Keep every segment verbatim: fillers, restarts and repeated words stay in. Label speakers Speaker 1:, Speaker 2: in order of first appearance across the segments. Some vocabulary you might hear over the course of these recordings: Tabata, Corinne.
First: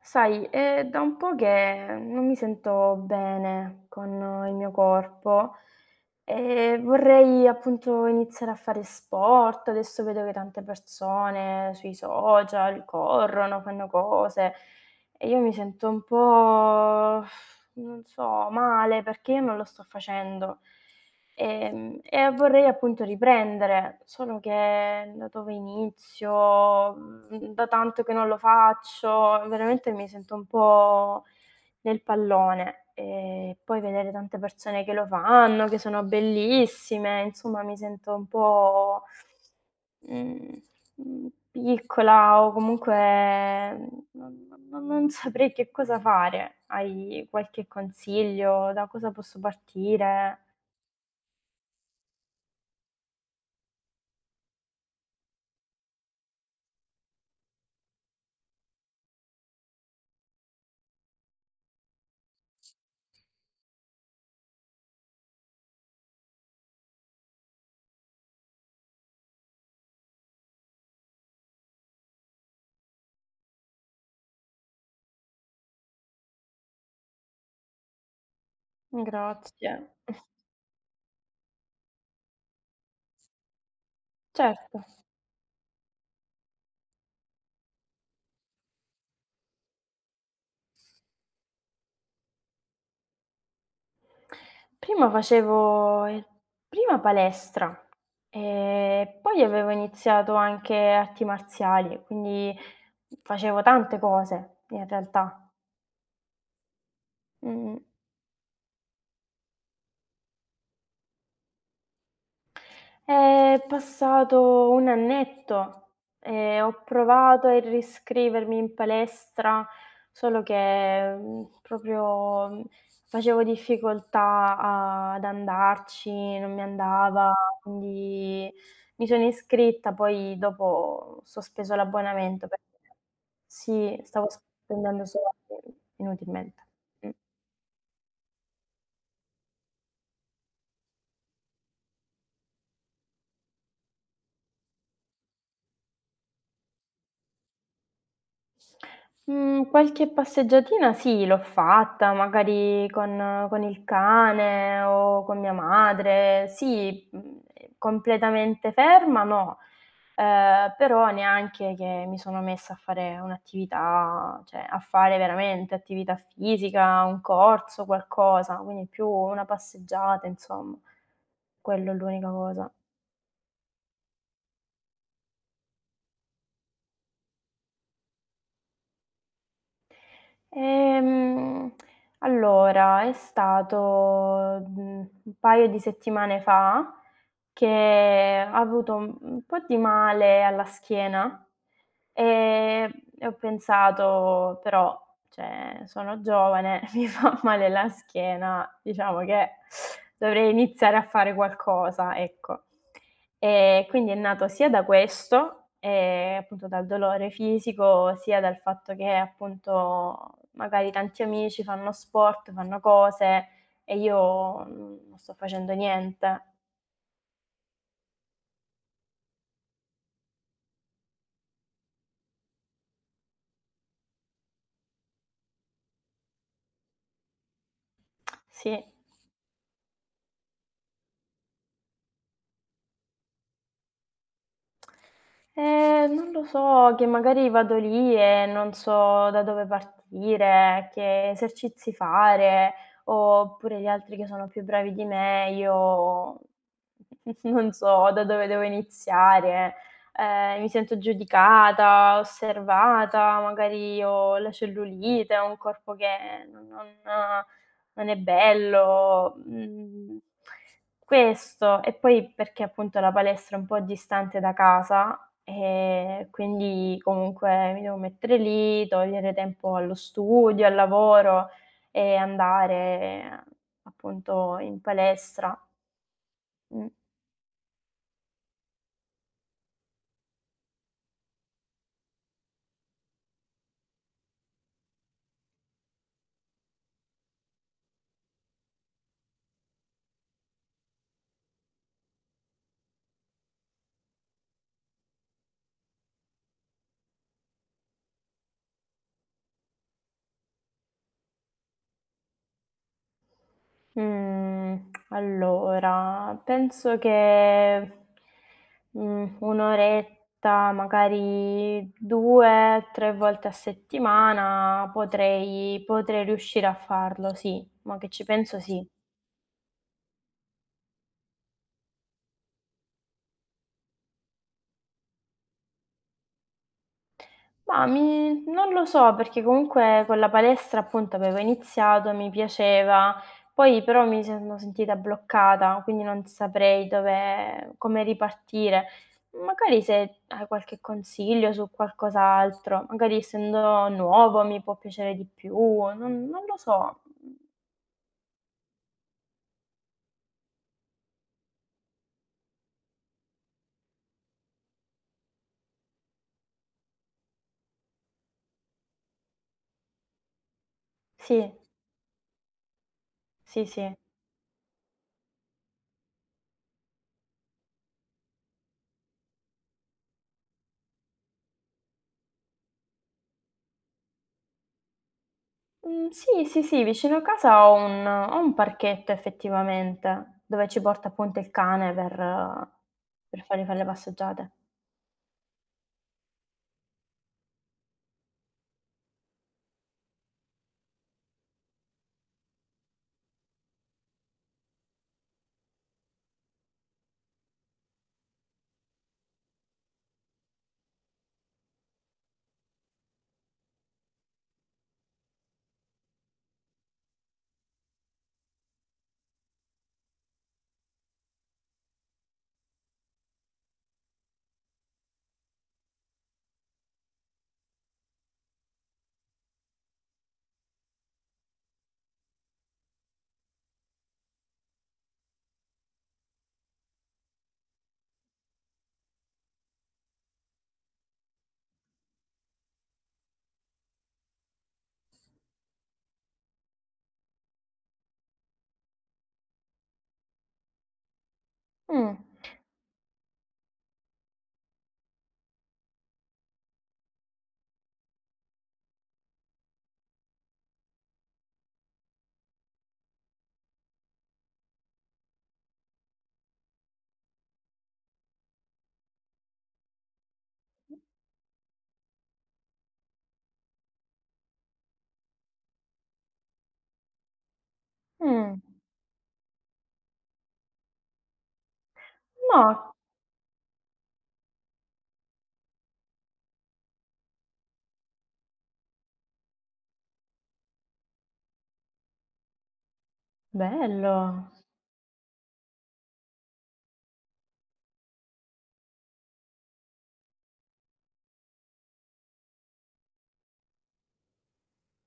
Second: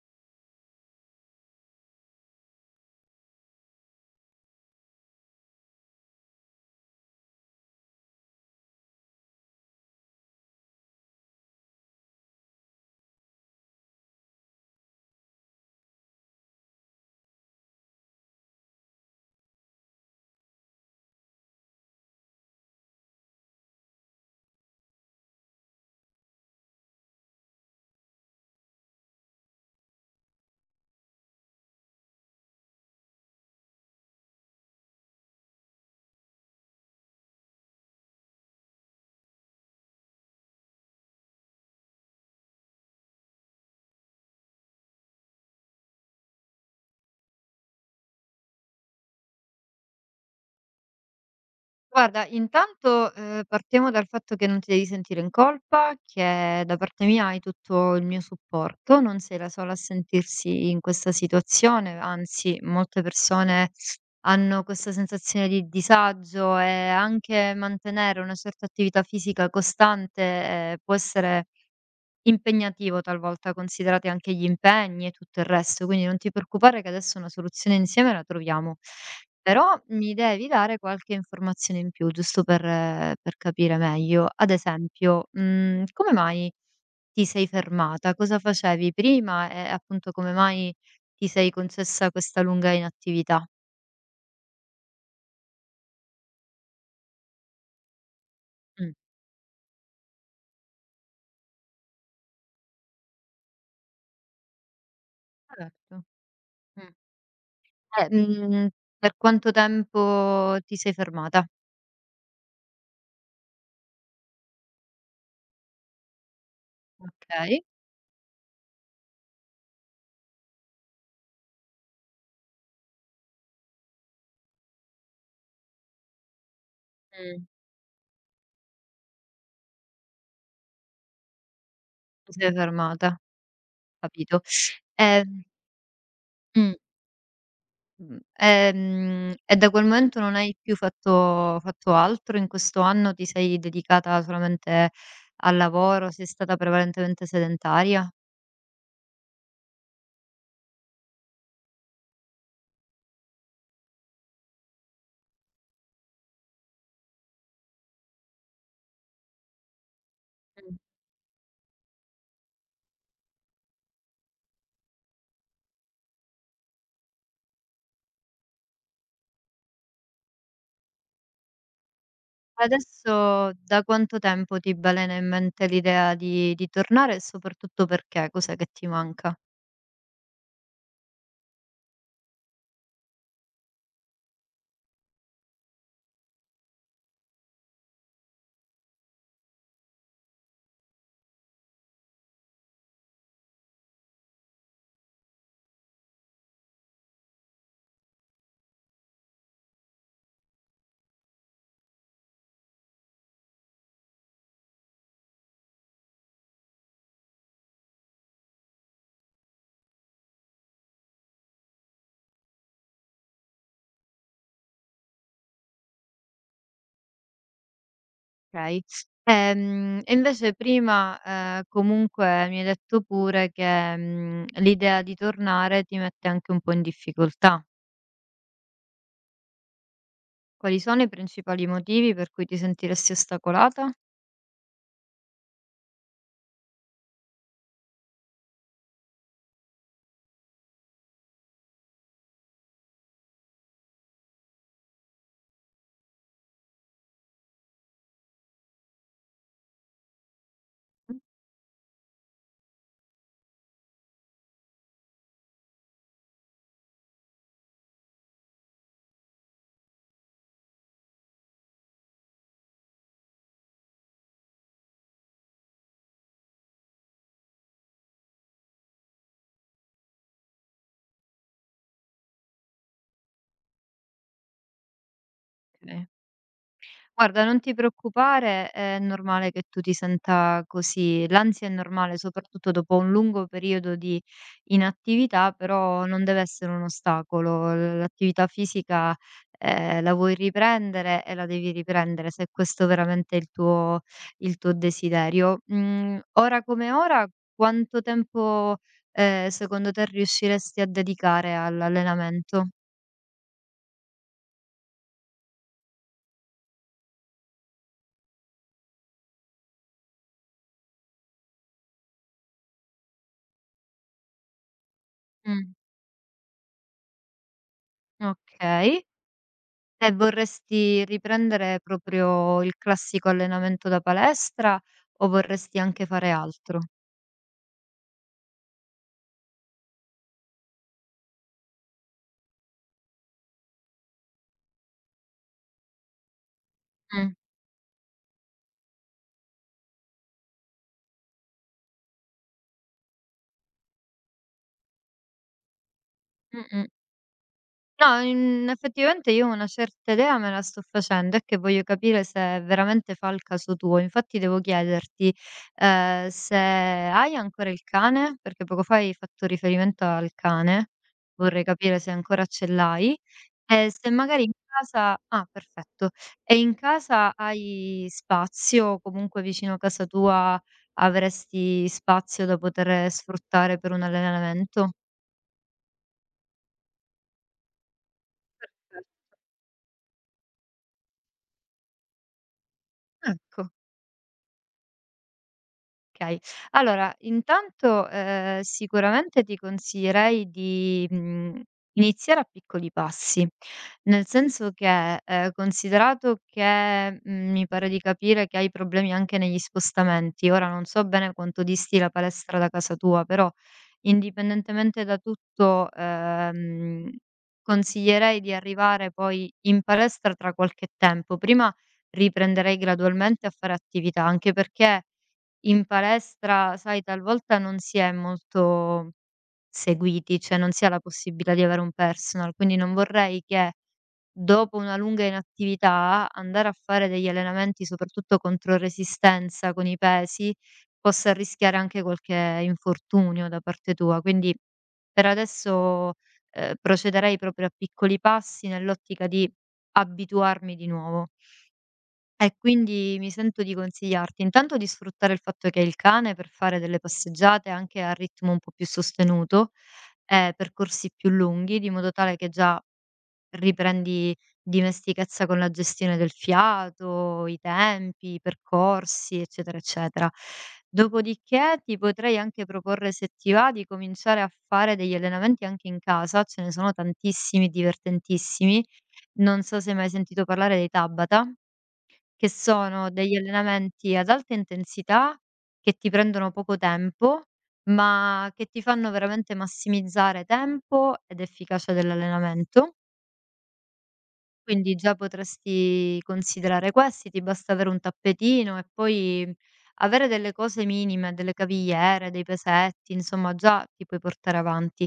Speaker 1: Sai, è da un po' che non mi sento bene con eh, il mio corpo e vorrei appunto iniziare a fare sport. Adesso vedo che tante persone sui social corrono, fanno cose e io mi sento un po', non so, male perché io non lo sto facendo. Ehm, e vorrei appunto riprendere, solo che da dove inizio? Mhmm, Da tanto che non lo faccio, veramente mi sento un po' nel pallone. E poi vedere tante persone che lo fanno, che sono bellissime, insomma mi sento un po', mhmm, mhmm, piccola o comunque mm, non non non saprei che cosa fare. Hai qualche consiglio? Da cosa posso partire?
Speaker 2: Guarda, intanto, ehm, partiamo dal fatto che non ti devi sentire in colpa, che da parte mia hai tutto il mio supporto, non sei la sola a sentirsi in questa situazione, anzi molte persone hanno questa sensazione di disagio e anche mantenere una certa attività fisica costante, ehm, può essere impegnativo talvolta, considerati anche gli impegni e tutto il resto, quindi non ti preoccupare che adesso una soluzione insieme la troviamo. Però
Speaker 1: Grazie.
Speaker 2: mi devi dare qualche informazione in più, giusto per eh, per capire meglio. Ad
Speaker 1: Certo.
Speaker 2: esempio, mhmm, come mai ti sei fermata? Cosa facevi prima e appunto come mai ti sei concessa questa lunga inattività?
Speaker 1: Prima facevo ehm, prima palestra
Speaker 2: Mh.
Speaker 1: e poi avevo iniziato anche arti marziali, quindi facevo tante cose in realtà.
Speaker 2: Certo. Mh.
Speaker 1: Mh-mh.
Speaker 2: Eh, mhmm, per quanto tempo ti sei fermata?
Speaker 1: È passato un annetto e ho provato a
Speaker 2: Okay.
Speaker 1: riscrivermi in palestra, solo che, mhmm, proprio, mhmm, facevo difficoltà a ad andarci, non mi andava,
Speaker 2: Mh.
Speaker 1: quindi mi sono iscritta, poi dopo ho sospeso
Speaker 2: Ti
Speaker 1: l'abbonamento
Speaker 2: sei
Speaker 1: perché
Speaker 2: fermata.
Speaker 1: sì, stavo
Speaker 2: Capito.
Speaker 1: spendendo
Speaker 2: Ehm
Speaker 1: soldi inutilmente.
Speaker 2: mh,
Speaker 1: Mh.
Speaker 2: mh, ehm, e da quel momento non hai più fatto fatto altro? In questo anno ti sei dedicata solamente al lavoro? Sei stata prevalentemente sedentaria?
Speaker 1: Mhmm, Qualche passeggiatina sì, l'ho fatta, magari con con il cane o con mia madre. Sì, mhmm, ehm, completamente ferma no, ehm,
Speaker 2: Mh.
Speaker 1: però neanche che mi sono messa a fare un'attività cioè a fare veramente attività fisica, un corso, qualcosa, quindi più una passeggiata insomma. Quello è l'unica cosa.
Speaker 2: Adesso da quanto tempo ti balena in mente l'idea di di tornare e soprattutto perché? Cos'è che ti manca?
Speaker 1: Ehm, allora è stato, mhmm, un paio di settimane fa che ho avuto un un po' di male alla schiena. Ehm, e ho pensato: "Però, cioè, sono giovane, mi fa male la schiena, diciamo che dovrei iniziare a fare qualcosa", ecco. E quindi è nato sia da questo, ehm, appunto dal dolore fisico, sia dal fatto che, appunto, magari tanti amici fanno sport, fanno cose e io, mhmm, non sto facendo niente.
Speaker 2: Okay. Ehm, e invece prima, ehm, comunque mi hai detto pure che, mhmm, l'idea di tornare ti mette anche un po' in difficoltà.
Speaker 1: Sì.
Speaker 2: Quali sono i principali motivi per cui ti sentiresti ostacolata?
Speaker 1: Ehm, non lo so, che magari vado lì e non so da dove partire, che esercizi fare, oppure gli altri che sono più bravi di me, io non so da dove devo iniziare. Ehm, mi sento giudicata, osservata, magari ho la cellulite, ho un corpo che non non non è bello, mhmm questo, e poi perché appunto la palestra è un po' distante da casa, ehm, quindi comunque mi devo mettere lì, togliere tempo allo studio, al lavoro e andare appunto in palestra.
Speaker 2: Okay.
Speaker 1: Mh.
Speaker 2: Guarda, non ti preoccupare, è normale che tu ti senta così. L'ansia è normale, soprattutto dopo un lungo periodo di inattività, però non deve essere un ostacolo. L- L'attività fisica, eh, la vuoi riprendere e la devi riprendere se questo veramente è il tuo, il tuo desiderio. Mm, ora come ora, quanto tempo, eh, secondo te riusciresti a dedicare all'allenamento?
Speaker 1: Mhmm, allora penso che, mhmm, un' oretta, magari due, tre volte a settimana
Speaker 2: Mm,
Speaker 1: potrei potrei riuscire a farlo, sì. Mo' che ci penso
Speaker 2: ok.
Speaker 1: sì.
Speaker 2: E vorresti riprendere proprio il classico allenamento da palestra o vorresti anche fare altro?
Speaker 1: Ma mi non lo so, perché comunque con la palestra appunto avevo iniziato, mi piaceva, poi però mi sono sentita bloccata, quindi non saprei
Speaker 2: Mh,
Speaker 1: dove come ripartire. Magari se hai qualche consiglio su qualcos'altro, magari essendo nuovo mi può piacere di più, non non lo
Speaker 2: mh-mh.
Speaker 1: so.
Speaker 2: No, in effettivamente io una certa idea me la sto facendo, è che voglio capire se veramente fa il caso tuo. Infatti devo chiederti, ehm, se hai ancora il cane, perché poco fa hai fatto riferimento al cane,
Speaker 1: Sì,
Speaker 2: vorrei capire se ancora ce l'hai.
Speaker 1: sì,
Speaker 2: Eh,
Speaker 1: sì.
Speaker 2: se magari in casa ah, perfetto. E in casa hai spazio, comunque vicino a casa tua avresti spazio da poter sfruttare per un allenamento?
Speaker 1: Mhmm, sì, sì, sì, vicino a casa ho un ho un
Speaker 2: Perfetto,
Speaker 1: parchetto effettivamente, dove ci porta appunto il cane per per fargli
Speaker 2: ecco.
Speaker 1: fare le passeggiate.
Speaker 2: Okay. Allora, intanto, ehm, sicuramente ti consiglierei di, mhmm, iniziare a piccoli passi, nel senso che, ehm, considerato che, mhmm, mi pare di capire che hai problemi anche negli spostamenti, ora non so bene quanto disti la palestra da casa tua, però indipendentemente da tutto, ehm, consiglierei di arrivare poi in palestra tra qualche tempo. Prima riprenderei gradualmente a fare attività, anche perché in palestra, sai, talvolta non si è molto seguiti, cioè non si ha la possibilità di avere un personal, quindi non vorrei che dopo una lunga inattività andare a fare degli allenamenti, soprattutto contro resistenza con i pesi, possa rischiare anche qualche infortunio da parte tua. Quindi per adesso, ehm, procederei proprio a piccoli passi nell'ottica di abituarmi di nuovo.
Speaker 1: Mh,
Speaker 2: E quindi mi sento di consigliarti intanto di sfruttare il fatto che hai il cane per fare delle passeggiate anche a ritmo un po' più sostenuto, e percorsi più lunghi, di modo tale che già riprendi dimestichezza con la gestione del fiato, i tempi, i percorsi, eccetera, eccetera. Dopodiché ti potrei anche proporre, se ti va, di cominciare a fare degli allenamenti anche in casa, ce ne sono tantissimi,
Speaker 1: mh.
Speaker 2: divertentissimi. Non so se hai mai sentito parlare dei Tabata. Che
Speaker 1: No,
Speaker 2: sono degli allenamenti ad alta intensità, che ti prendono poco tempo, ma che ti fanno veramente massimizzare tempo ed efficacia dell'allenamento.
Speaker 1: bello.
Speaker 2: Quindi già potresti considerare questi, ti basta avere un tappetino e poi avere delle cose minime, delle cavigliere, dei pesetti, insomma già ti puoi portare avanti.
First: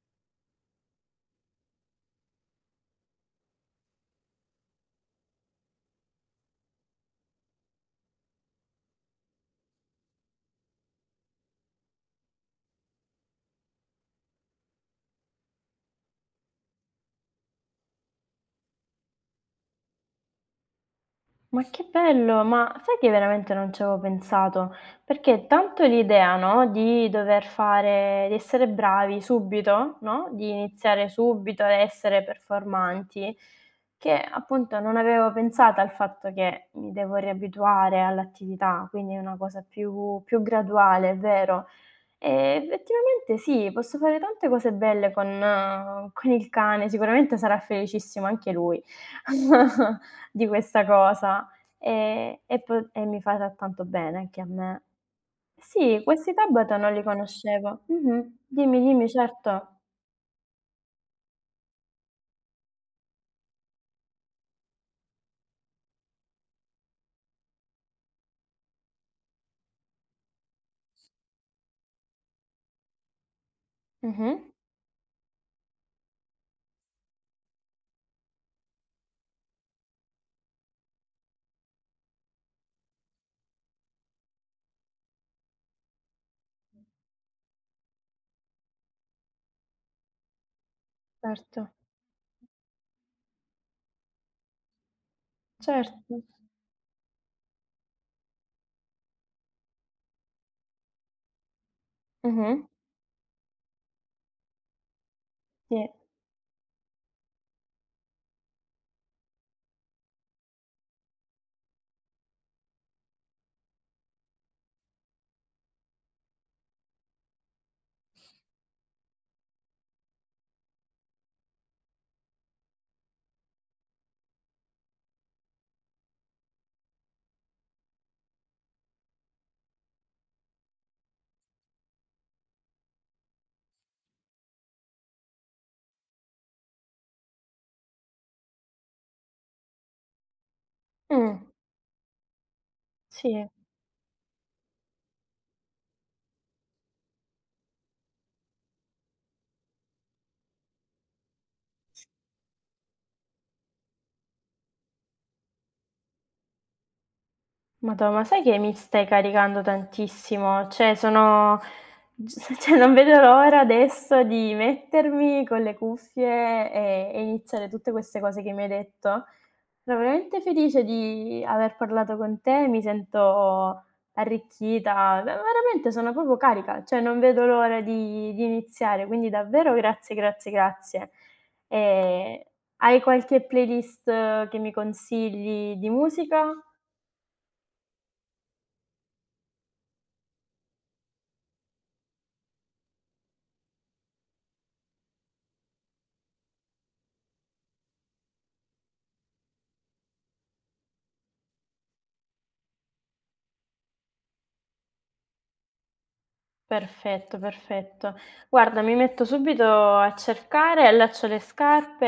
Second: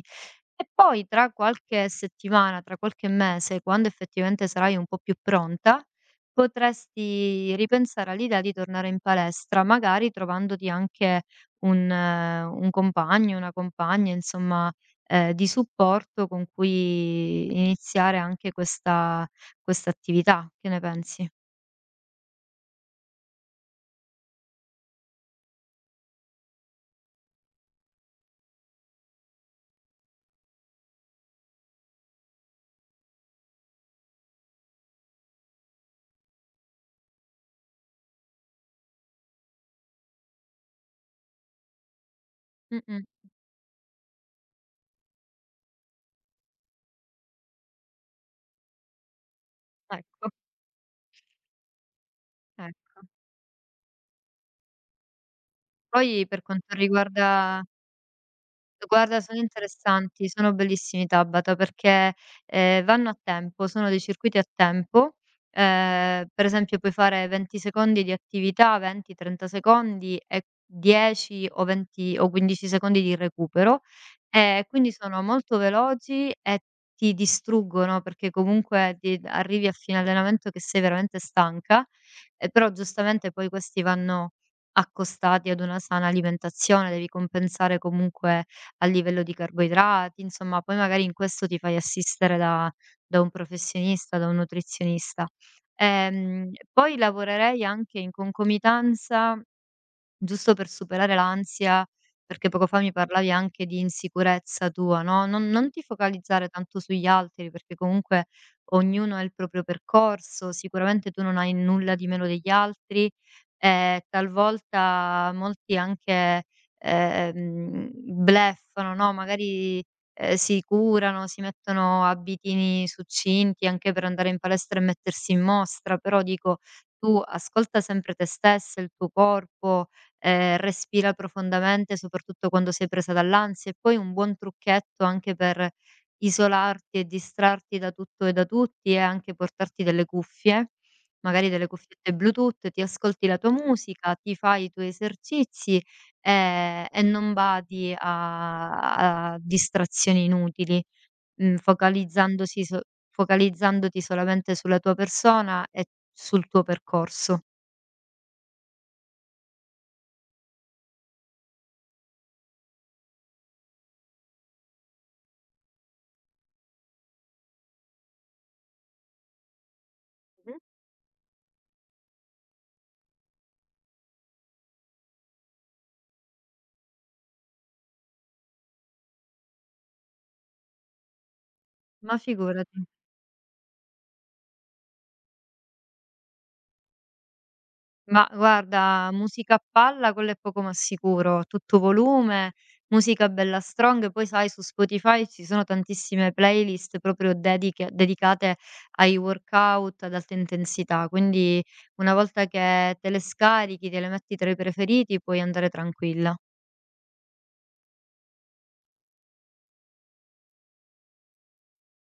Speaker 2: E poi tra qualche settimana, tra qualche mese, quando effettivamente sarai un po' più pronta, potresti ripensare all'idea di tornare in palestra, magari trovandoti anche un, eh, un compagno, una compagna, insomma, eh, di supporto con cui iniziare anche questa, questa attività. Che ne pensi?
Speaker 1: Ma che bello, ma sai che veramente non ci avevo pensato? Perché tanto l'idea, no, di dover fare di essere bravi subito, no, di iniziare subito ad essere performanti, che appunto non avevo pensato al fatto che mi devo riabituare all'attività, quindi è una cosa più più graduale, è vero. Ehm,
Speaker 2: Mm, mm.
Speaker 1: effettivamente sì, posso fare tante cose belle con eh, con il cane, sicuramente sarà felicissimo anche lui
Speaker 2: Ecco,
Speaker 1: di questa cosa, ehm, e po
Speaker 2: ecco.
Speaker 1: e mi farà tanto bene anche a me. Sì,
Speaker 2: Poi
Speaker 1: questi
Speaker 2: per quanto
Speaker 1: Tabata non li
Speaker 2: riguarda...
Speaker 1: conoscevo. Mh-mh. Dimmi, dimmi,
Speaker 2: Guarda, sono
Speaker 1: certo.
Speaker 2: interessanti, sono bellissimi i Tabata perché, ehm, vanno a tempo, sono dei circuiti a tempo. Ehm, per esempio puoi fare venti secondi di attività, venti, trenta secondi e dieci o venti o quindici secondi di recupero.
Speaker 1: Mh-mh.
Speaker 2: Ehm, quindi sono molto veloci e ti distruggono perché comunque ti arrivi a fine allenamento che sei veramente stanca, e però giustamente poi questi vanno accostati ad una sana alimentazione, devi compensare comunque a livello di carboidrati, insomma, poi magari in questo ti
Speaker 1: Certo,
Speaker 2: fai assistere da da un professionista, da un nutrizionista.
Speaker 1: certo.
Speaker 2: Ehm, poi lavorerei anche in concomitanza giusto per superare l'ansia, perché
Speaker 1: Mh-mh.
Speaker 2: poco fa mi parlavi anche di insicurezza tua, no, non non ti
Speaker 1: Sì.
Speaker 2: focalizzare tanto sugli altri, perché comunque ognuno ha il proprio percorso, sicuramente tu non hai nulla di meno degli altri e talvolta molti anche, ehm, bluffano, no, magari, ehm, si curano, si mettono abitini succinti anche per andare in palestra e mettersi in mostra, però dico, tu ascolta sempre te stessa, il tuo corpo, ehm, respira profondamente, soprattutto quando sei presa dall'ansia, e poi un buon trucchetto anche per isolarti e distrarti da tutto e da tutti è anche portarti delle cuffie,
Speaker 1: Mh.
Speaker 2: magari delle cuffiette Bluetooth, ti ascolti la
Speaker 1: Sì.
Speaker 2: tua musica, ti fai i tuoi esercizi, ehm, e non badi a a distrazioni inutili, mhmm, focalizzandosi so focalizzandoti solamente sulla tua persona e sul tuo percorso.
Speaker 1: Madò, ma sai che mi stai caricando tantissimo? Cioè sono s cioè non vedo l'ora adesso di mettermi con le cuffie e e iniziare tutte queste cose che mi hai detto. Sono veramente
Speaker 2: Mh-mh.
Speaker 1: felice di aver parlato con te, mi sento arricchita, ve veramente sono proprio carica, cioè non vedo l'ora di di iniziare, quindi davvero grazie, grazie, grazie.
Speaker 2: Ma
Speaker 1: Ehm,
Speaker 2: figurati.
Speaker 1: Hai qualche playlist che mi consigli di musica?
Speaker 2: Ma guarda, musica a palla quello è poco ma sicuro, a tutto volume, musica bella strong, poi sai su Spotify ci sono tantissime playlist proprio dediche- dedicate ai workout ad alta intensità, quindi una volta che te le scarichi, te le metti tra i preferiti, puoi andare tranquilla.
Speaker 1: Perfetto, perfetto. Guarda, mi metto subito a cercare, allaccio le scarpe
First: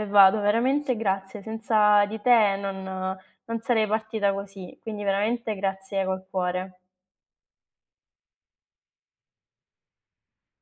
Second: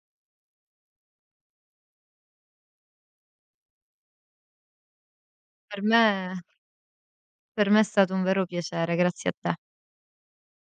Speaker 1: e vado. Veramente grazie, senza di te non non sarei partita così, quindi veramente
Speaker 2: Per me,
Speaker 1: grazie col cuore.
Speaker 2: per me è stato un vero piacere, grazie a te.